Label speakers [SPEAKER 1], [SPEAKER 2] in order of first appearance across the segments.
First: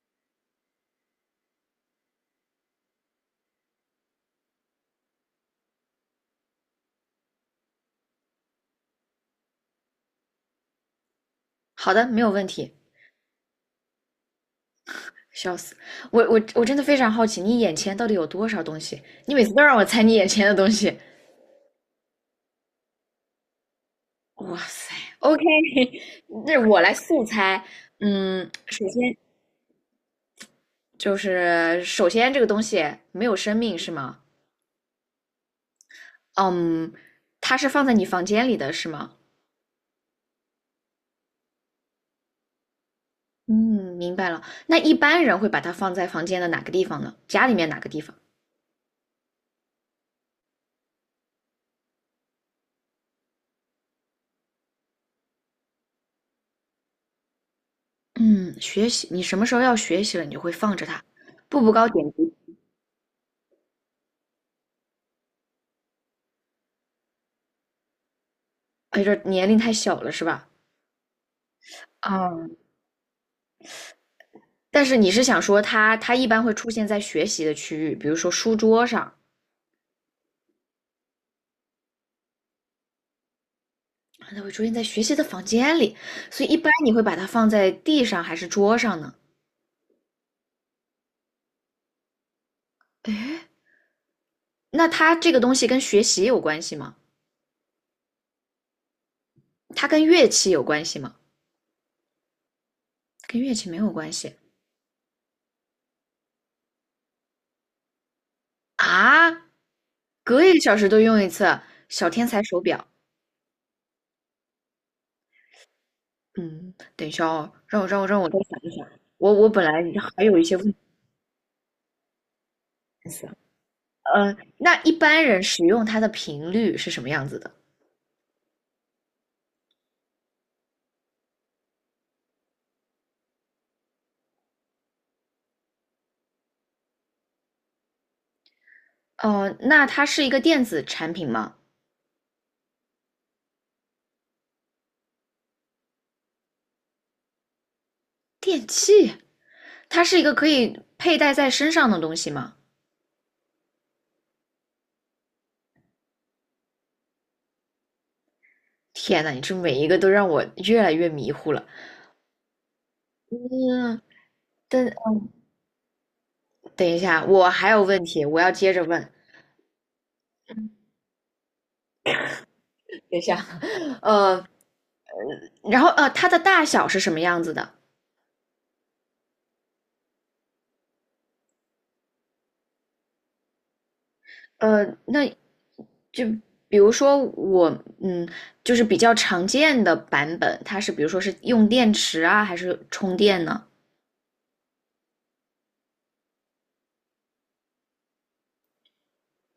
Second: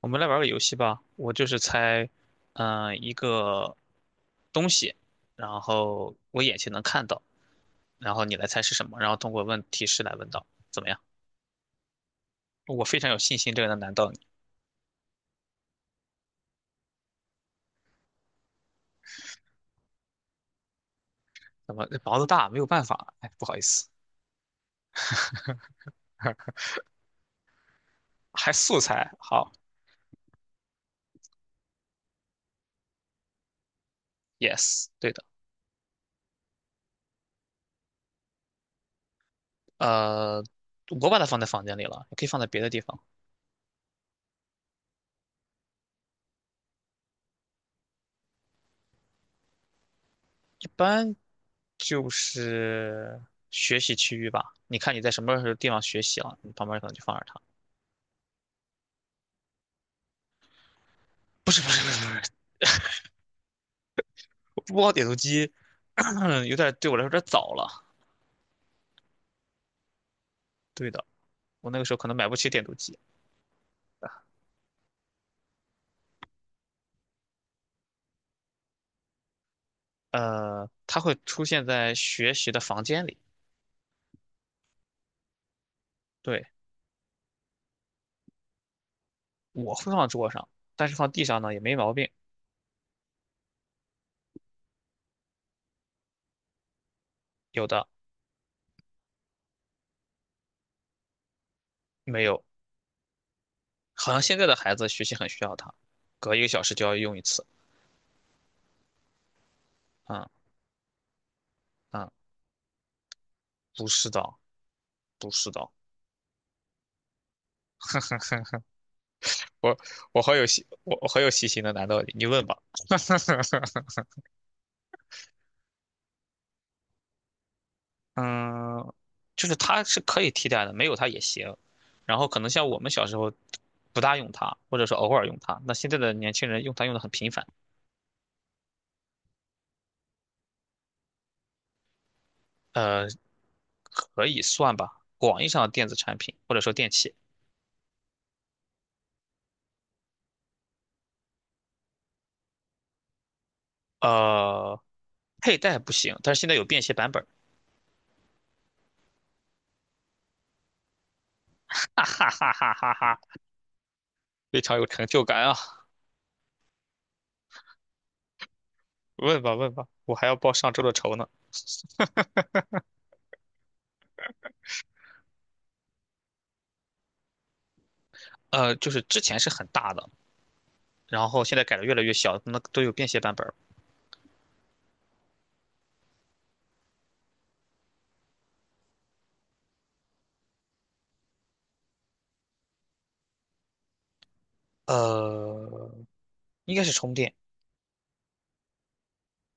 [SPEAKER 1] 我们来玩个游戏吧，我就是猜，一个东西，然后我眼前能看到，然后你来猜是什么，然后通过问提示来问到，怎么样？
[SPEAKER 2] 好的，没有问题。
[SPEAKER 1] 我非常有信心这个能难到你。
[SPEAKER 2] 笑死，我真的非常好奇，你眼前到底有多少东西？你每次都让我猜你眼前的东西。
[SPEAKER 1] 怎么毛子大，没有办法，哎，不好意思，
[SPEAKER 2] 哇塞，OK，那我来速猜。
[SPEAKER 1] 还素
[SPEAKER 2] 首
[SPEAKER 1] 材，
[SPEAKER 2] 先
[SPEAKER 1] 好
[SPEAKER 2] 这个东西没有生命是吗？
[SPEAKER 1] ，yes，对的，
[SPEAKER 2] 嗯，它是放在你房间里的是吗？
[SPEAKER 1] 呃，我把它放在房间里了，也可以放在别的地方，
[SPEAKER 2] 嗯，明白了。那一般人会把它放在房间的哪个地方呢？家里面哪个地方？
[SPEAKER 1] 一般就是学习区域吧。你看你在什么地方学习了，你旁边可能就放着它。
[SPEAKER 2] 嗯，学习，你什么时候要学习了，你就会放着它。
[SPEAKER 1] 不是
[SPEAKER 2] 步
[SPEAKER 1] 不
[SPEAKER 2] 步
[SPEAKER 1] 是
[SPEAKER 2] 高
[SPEAKER 1] 不是
[SPEAKER 2] 点
[SPEAKER 1] 不是，
[SPEAKER 2] 读，
[SPEAKER 1] 不包点读机，有点对我来说有点早了。
[SPEAKER 2] 哎，这年龄太小了是吧？
[SPEAKER 1] 对的，我那个时候可能买不起
[SPEAKER 2] 嗯，
[SPEAKER 1] 点读机。
[SPEAKER 2] 但是你是想说它一般会出现在学习的区域，比如说书桌上，
[SPEAKER 1] 它会出现在学习的房间里，
[SPEAKER 2] 它会出现在学习的房间里，
[SPEAKER 1] 对，
[SPEAKER 2] 所以一般你会把它放在地上还是桌上呢？
[SPEAKER 1] 我会放桌上，但是放地上呢也没毛病，
[SPEAKER 2] 诶，那它这个东西跟学习有关系吗？
[SPEAKER 1] 有的
[SPEAKER 2] 它跟乐器有关系吗？
[SPEAKER 1] 没有。
[SPEAKER 2] 跟乐器没有
[SPEAKER 1] 好
[SPEAKER 2] 关
[SPEAKER 1] 像
[SPEAKER 2] 系
[SPEAKER 1] 现在的孩子学习很需要它，隔一个小时就要用一次。
[SPEAKER 2] 啊，
[SPEAKER 1] 嗯
[SPEAKER 2] 隔一个小时都用一次
[SPEAKER 1] 嗯，
[SPEAKER 2] 小天才手表。
[SPEAKER 1] 不是的，不是的，
[SPEAKER 2] 嗯，等一下哦，让我再想一想，我本来
[SPEAKER 1] 我我
[SPEAKER 2] 还
[SPEAKER 1] 好
[SPEAKER 2] 有一
[SPEAKER 1] 有
[SPEAKER 2] 些问
[SPEAKER 1] 细，
[SPEAKER 2] 题。
[SPEAKER 1] 我好有细心的，难道你问吧？
[SPEAKER 2] 呃，那一般人使用它的频率是什么样子的？
[SPEAKER 1] 嗯，就是它是可以替代的，没有它也行。然后可能像我们小时候不大用它，或者说偶尔用它，那现在的年轻人用它用的很频繁，
[SPEAKER 2] 哦，那它是一个电子产品吗？
[SPEAKER 1] 呃，可以算吧，广义上的电子产品或者说电器。
[SPEAKER 2] 电器，它是一个可以佩戴在身上的东西吗？
[SPEAKER 1] 呃，佩戴不行，但是现在有便携版本儿，
[SPEAKER 2] 天呐，你这每一个都让我越来越迷糊了。
[SPEAKER 1] 哈哈哈哈哈哈，
[SPEAKER 2] 嗯，
[SPEAKER 1] 非常有成
[SPEAKER 2] 等
[SPEAKER 1] 就感啊！
[SPEAKER 2] 等一下，我还有问题，我要接着问。
[SPEAKER 1] 问吧问吧，我还要报上周的仇呢。
[SPEAKER 2] 等一下，呃，然后它的大小是什么样子的？
[SPEAKER 1] 就是之前是很大的，然后现在改的越来越小，那都有便携版本儿。
[SPEAKER 2] 那就比如说我，嗯，就是比较常见的版本，它是比如说是用电池啊，还是充电呢？
[SPEAKER 1] 呃，应该是充电，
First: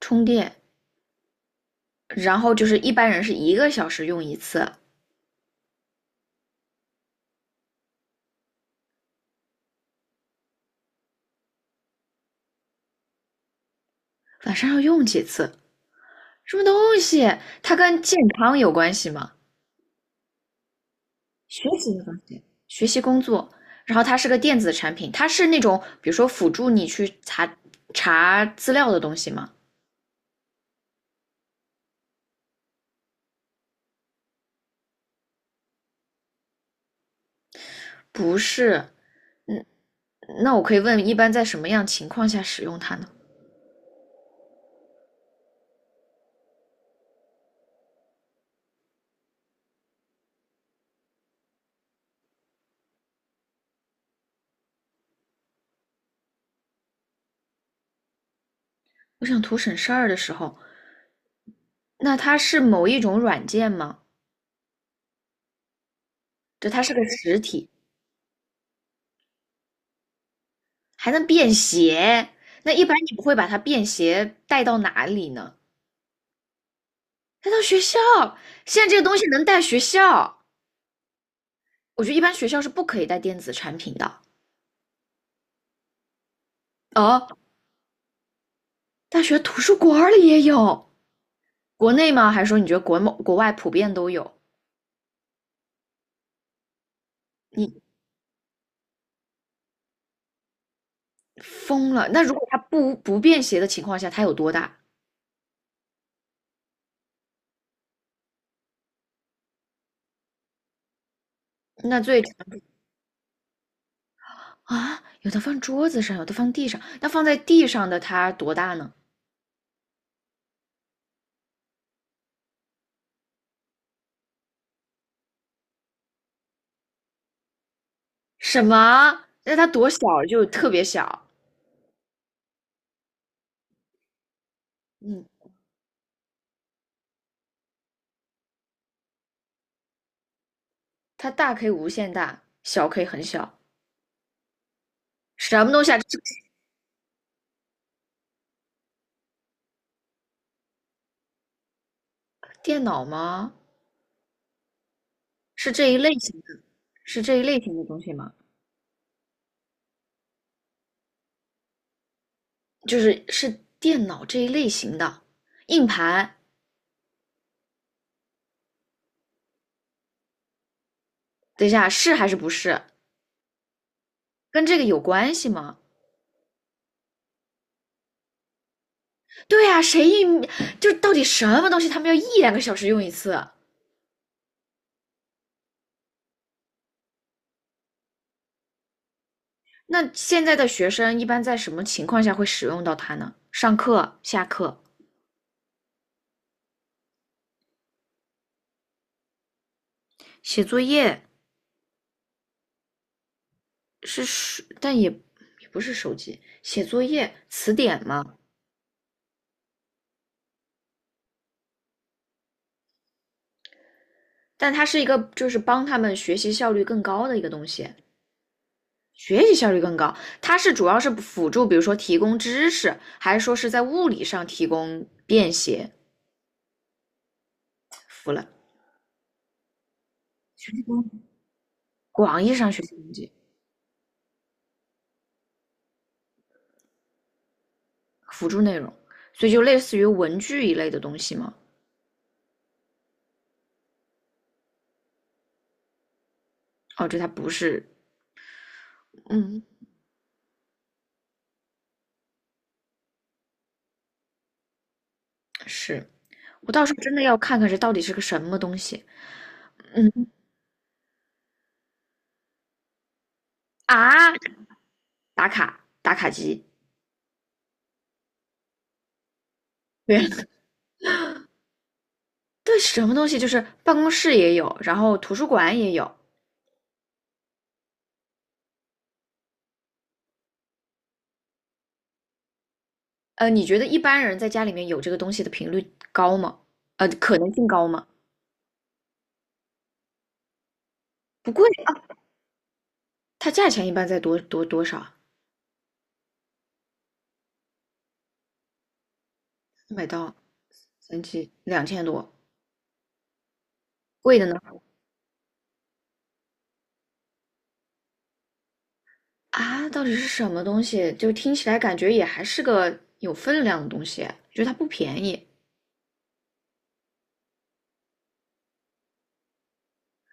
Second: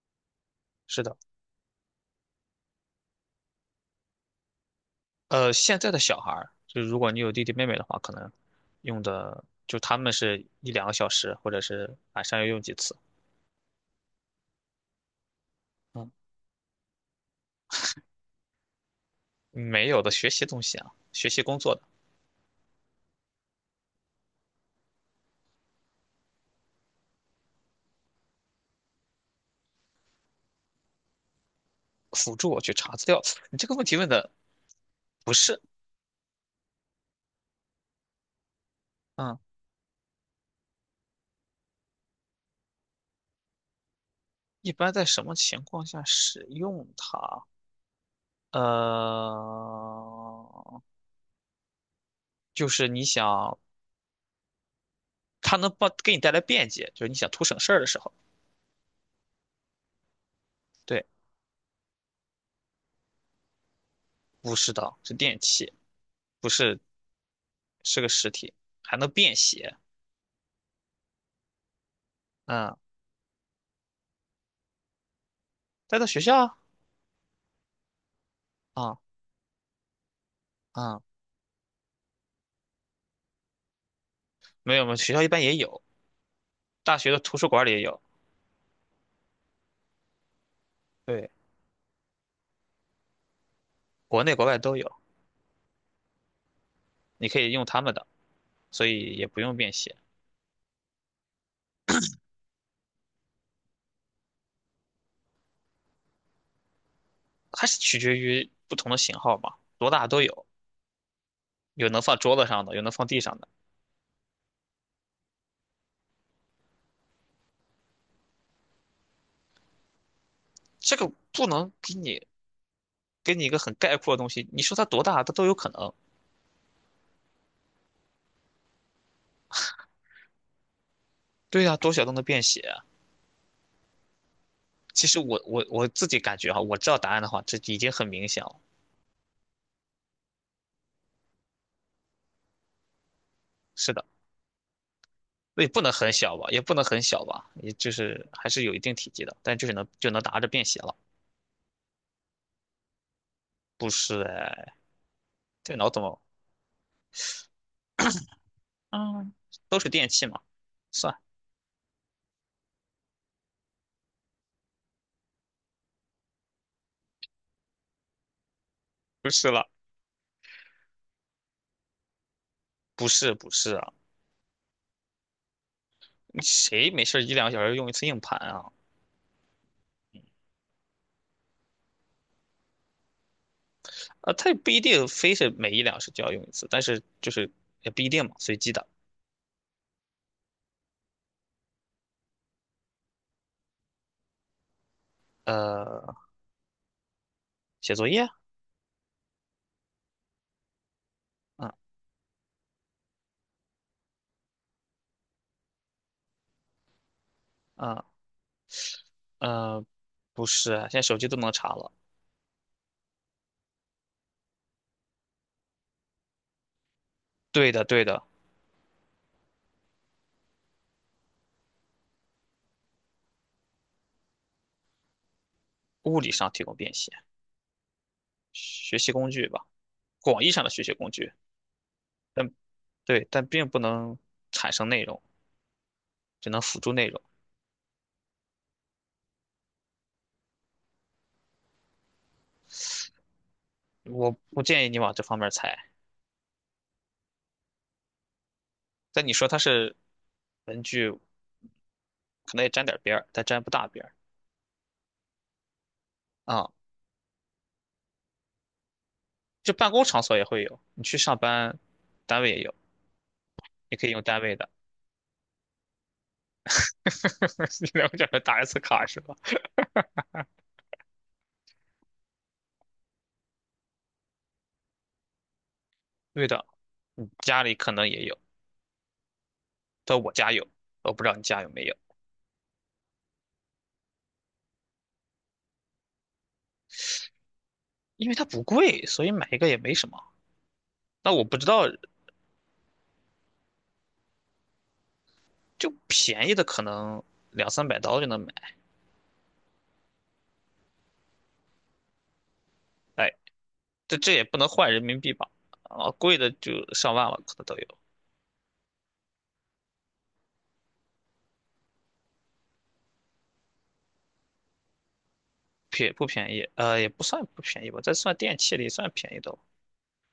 [SPEAKER 2] 充电，
[SPEAKER 1] 是的。
[SPEAKER 2] 然后就是一般人是一个小时用一次，
[SPEAKER 1] 现在的小孩儿，就如果你有弟弟妹妹的话，可能用的就他们是一两个小时，或者是晚上要用几次。
[SPEAKER 2] 晚上要用几次？
[SPEAKER 1] 嗯，
[SPEAKER 2] 什么东西？它跟健康有关系吗？
[SPEAKER 1] 没有的学习东西啊，学习工
[SPEAKER 2] 学
[SPEAKER 1] 作的
[SPEAKER 2] 习的东西，学习工作。然后它是个电子产品，它是那种比如说辅助你去查资料的东西吗？
[SPEAKER 1] 辅助我去查资料。你这个问题问的不是，
[SPEAKER 2] 不是。
[SPEAKER 1] 嗯，
[SPEAKER 2] 嗯，那我可以问，一般在什么样情况下使用它呢？
[SPEAKER 1] 一般在什么情况下使用它？呃，就是你想它能帮给你带来便捷，就是你想图省事儿的时候。
[SPEAKER 2] 我想图省事儿的时候，
[SPEAKER 1] 对，
[SPEAKER 2] 那它是某一种软件吗？
[SPEAKER 1] 不是的，是电器，不
[SPEAKER 2] 就
[SPEAKER 1] 是
[SPEAKER 2] 它是个实体。
[SPEAKER 1] 是个实体，还能便携。
[SPEAKER 2] 还能便携。那
[SPEAKER 1] 嗯。
[SPEAKER 2] 一般你不会把它便携带到哪里呢？
[SPEAKER 1] 带到学校
[SPEAKER 2] 带到学校。现在
[SPEAKER 1] 啊
[SPEAKER 2] 这个东西能带学校，
[SPEAKER 1] 啊，
[SPEAKER 2] 我觉得一般学校是不可以带电子产品的。
[SPEAKER 1] 没有吗？学校一般也有，大学的
[SPEAKER 2] 哦，
[SPEAKER 1] 图书馆里也有，
[SPEAKER 2] 大学图书馆里也有，
[SPEAKER 1] 对，
[SPEAKER 2] 国内吗？还是说你觉得国外普遍都
[SPEAKER 1] 国
[SPEAKER 2] 有？
[SPEAKER 1] 内国外都有，你可以用他
[SPEAKER 2] 你
[SPEAKER 1] 们的，所以也不用便携，
[SPEAKER 2] 疯了？那如果它不便携的情况下，它有多大？
[SPEAKER 1] 还是取决于不同的型号嘛，多大都有，有能
[SPEAKER 2] 那
[SPEAKER 1] 放
[SPEAKER 2] 最
[SPEAKER 1] 桌子上的，有能放地上的，
[SPEAKER 2] 啊，有的放桌子上，有的放地上。那放在地上的它多大呢？
[SPEAKER 1] 这个不能给你一个很概括的东西，你说它多大，它都有可能。
[SPEAKER 2] 什么？那它多小？就特别小。
[SPEAKER 1] 对呀、多小都能便携。其实
[SPEAKER 2] 嗯，
[SPEAKER 1] 我自己感觉哈，我知道答案的话，这已经很明显了。
[SPEAKER 2] 它大可以无限大，小可以很小，
[SPEAKER 1] 是的，
[SPEAKER 2] 什
[SPEAKER 1] 也
[SPEAKER 2] 么
[SPEAKER 1] 不
[SPEAKER 2] 东
[SPEAKER 1] 能
[SPEAKER 2] 西啊？
[SPEAKER 1] 很
[SPEAKER 2] 这
[SPEAKER 1] 小吧，也不能很小吧，也就是还是有一定体积的，但就是能就能拿着便携了。
[SPEAKER 2] 电脑吗？
[SPEAKER 1] 不是哎，
[SPEAKER 2] 是
[SPEAKER 1] 电脑
[SPEAKER 2] 这一
[SPEAKER 1] 怎
[SPEAKER 2] 类
[SPEAKER 1] 么？
[SPEAKER 2] 型的，是这一类型的东西吗？
[SPEAKER 1] 嗯，都是电器嘛，算
[SPEAKER 2] 就是电脑这一类型的硬盘。
[SPEAKER 1] 不是了，
[SPEAKER 2] 等一下，是还是不是？
[SPEAKER 1] 不是不是啊，
[SPEAKER 2] 跟这个有关系吗？
[SPEAKER 1] 你谁没事儿一两个小时用一次硬盘啊？
[SPEAKER 2] 对呀、就到底什么东西他们要一两个小时用一次？
[SPEAKER 1] 啊，它也不一定非是每一两小时就要用一次，但是就是也不一定嘛，随机的。
[SPEAKER 2] 那现在的学生一般在什么情况下会使用到它呢？上课、下课、
[SPEAKER 1] 呃，写作业，
[SPEAKER 2] 写作业
[SPEAKER 1] 嗯
[SPEAKER 2] 是，但也也不是手机，写作业、词
[SPEAKER 1] 嗯
[SPEAKER 2] 典吗？
[SPEAKER 1] 呃，不是啊，现在手机都能查了。
[SPEAKER 2] 但它是一个就是帮他们学习效率更高的一个东
[SPEAKER 1] 对的
[SPEAKER 2] 西，
[SPEAKER 1] 对的，
[SPEAKER 2] 学习效率更高。它是主要是辅助，比如说提供知识，还是说是在物理上提供便携？
[SPEAKER 1] 物理上提供便携，
[SPEAKER 2] 服了，
[SPEAKER 1] 学习工具吧，广义上的
[SPEAKER 2] 学习
[SPEAKER 1] 学习
[SPEAKER 2] 工
[SPEAKER 1] 工
[SPEAKER 2] 具，
[SPEAKER 1] 具。
[SPEAKER 2] 广
[SPEAKER 1] 但
[SPEAKER 2] 义上学习工
[SPEAKER 1] 对，
[SPEAKER 2] 具，
[SPEAKER 1] 但并不能产生内容，只能辅助内容。
[SPEAKER 2] 辅助内容，所以就类似于文具一类的东西嘛。
[SPEAKER 1] 我不建议你往这方面猜。
[SPEAKER 2] 哦，这它不是，
[SPEAKER 1] 但你说它
[SPEAKER 2] 嗯，
[SPEAKER 1] 是文具，可能也沾点边儿，但沾不大边儿
[SPEAKER 2] 是
[SPEAKER 1] 啊。
[SPEAKER 2] 我到时候真的要看看这到底是个什么东西。
[SPEAKER 1] 就办公
[SPEAKER 2] 嗯
[SPEAKER 1] 场所也会有，你去上班，单位也有，你可以用
[SPEAKER 2] 啊，
[SPEAKER 1] 单位的。
[SPEAKER 2] 打卡打卡机，
[SPEAKER 1] 你了解这打 S 卡是吧？
[SPEAKER 2] 对 对，什么东西就是办公室也有，然后图书馆也有。
[SPEAKER 1] 对的，你家里可能也有，但我家有，我不知道你家有没有，
[SPEAKER 2] 你觉得一般人在家里面有这个东西的频率高吗？可能性高吗？
[SPEAKER 1] 因为它不贵，所以买一个也没什么。那我
[SPEAKER 2] 不
[SPEAKER 1] 不
[SPEAKER 2] 贵
[SPEAKER 1] 知道，
[SPEAKER 2] 啊，它价钱一般在多少啊？
[SPEAKER 1] 就便宜的可能两三百刀就能买。
[SPEAKER 2] 一百到三七两千多，
[SPEAKER 1] 哎。这这
[SPEAKER 2] 贵
[SPEAKER 1] 也
[SPEAKER 2] 的
[SPEAKER 1] 不
[SPEAKER 2] 呢？
[SPEAKER 1] 能换人民币吧？啊，贵的就上万了，可能都有，
[SPEAKER 2] 啊，到底是什么东西？就听起来感觉也还是个有分量的东西，觉得它不便宜，
[SPEAKER 1] 便不便宜？呃，也不算不便宜吧，在算电器里算便宜的了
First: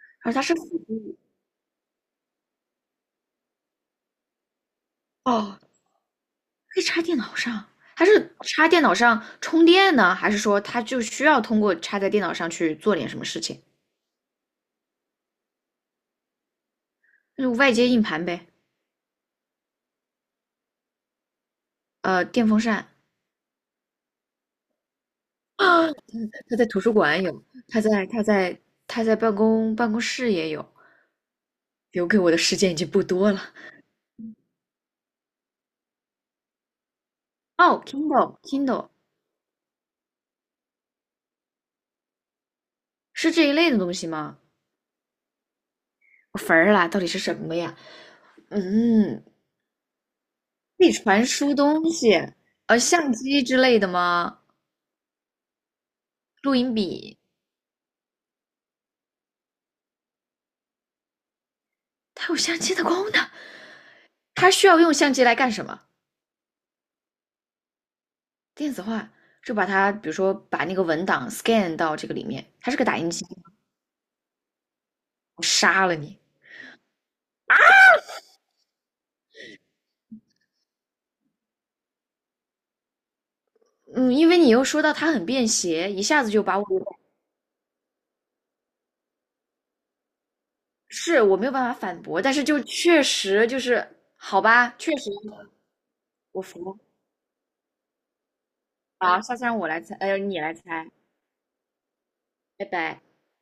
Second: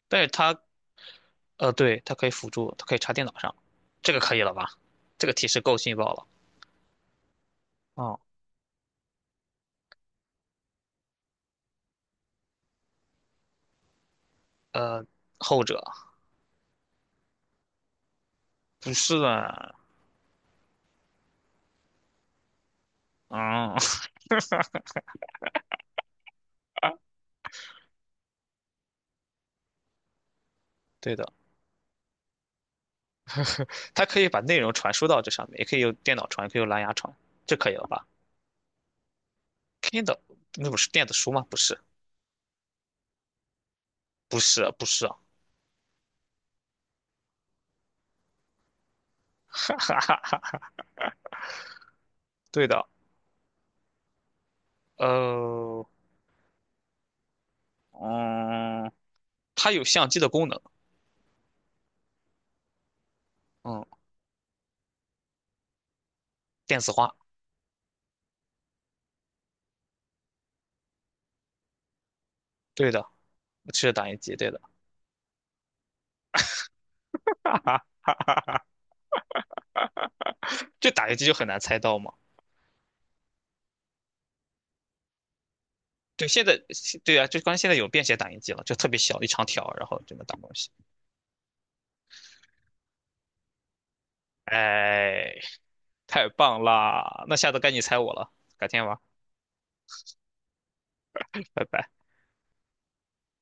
[SPEAKER 1] 但是
[SPEAKER 2] 而它是
[SPEAKER 1] 它，
[SPEAKER 2] 辅助
[SPEAKER 1] 呃，对，它可以辅助，它可以插电脑上，这个可以了吧？这个提
[SPEAKER 2] 哦，
[SPEAKER 1] 示够劲爆了。
[SPEAKER 2] 可以插电脑上，它
[SPEAKER 1] 哦，
[SPEAKER 2] 是插电脑上充电呢，还是说它就需要通过插在电脑上去做点什么事情？
[SPEAKER 1] 呃，后者
[SPEAKER 2] 就是外接硬盘呗，
[SPEAKER 1] 不是啊，
[SPEAKER 2] 电风扇。
[SPEAKER 1] 嗯，
[SPEAKER 2] 他在图书馆有，他在办公室也有，
[SPEAKER 1] 对的，
[SPEAKER 2] 留给我的时间已经不多了。
[SPEAKER 1] 它可以把内容传输到这上面，也可以用电脑传，也可以用蓝牙传，这可以
[SPEAKER 2] 哦，Kindle
[SPEAKER 1] 了吧
[SPEAKER 2] Kindle
[SPEAKER 1] ？Kindle 那不是电子书吗？不是，
[SPEAKER 2] 是这一类的东西吗？
[SPEAKER 1] 不是，不是啊，
[SPEAKER 2] 我坟儿啦，到底是什么呀？嗯，可以传输东西，
[SPEAKER 1] 对的，
[SPEAKER 2] 相机之类的吗？
[SPEAKER 1] 呃，
[SPEAKER 2] 录音笔，
[SPEAKER 1] 嗯。它有相机的功能，
[SPEAKER 2] 它有相机的功能，
[SPEAKER 1] 嗯，
[SPEAKER 2] 它需要用相机来干什么？
[SPEAKER 1] 电子化，
[SPEAKER 2] 电子化，就把它，比如说把那个文档 scan 到这个里面，它是个
[SPEAKER 1] 对
[SPEAKER 2] 打
[SPEAKER 1] 的，
[SPEAKER 2] 印机，
[SPEAKER 1] 是打印机，对的，
[SPEAKER 2] 我杀了你。
[SPEAKER 1] 哈哈哈哈哈，这打印机就很难猜到嘛。
[SPEAKER 2] 嗯，因为你又说到它很便携，一下
[SPEAKER 1] 对，
[SPEAKER 2] 子就
[SPEAKER 1] 现
[SPEAKER 2] 把
[SPEAKER 1] 在
[SPEAKER 2] 我
[SPEAKER 1] 对啊，就关键现在有便携打印机了，就特别小一长条，然后就能打东西。
[SPEAKER 2] 是我没有办法反驳，但是就确实就是好吧，确实
[SPEAKER 1] 哎，太
[SPEAKER 2] 我
[SPEAKER 1] 棒
[SPEAKER 2] 服
[SPEAKER 1] 啦！那下次该你猜我了，改天玩，
[SPEAKER 2] 啊。下次让我来猜，哎、你来猜，
[SPEAKER 1] 拜拜。
[SPEAKER 2] 拜拜。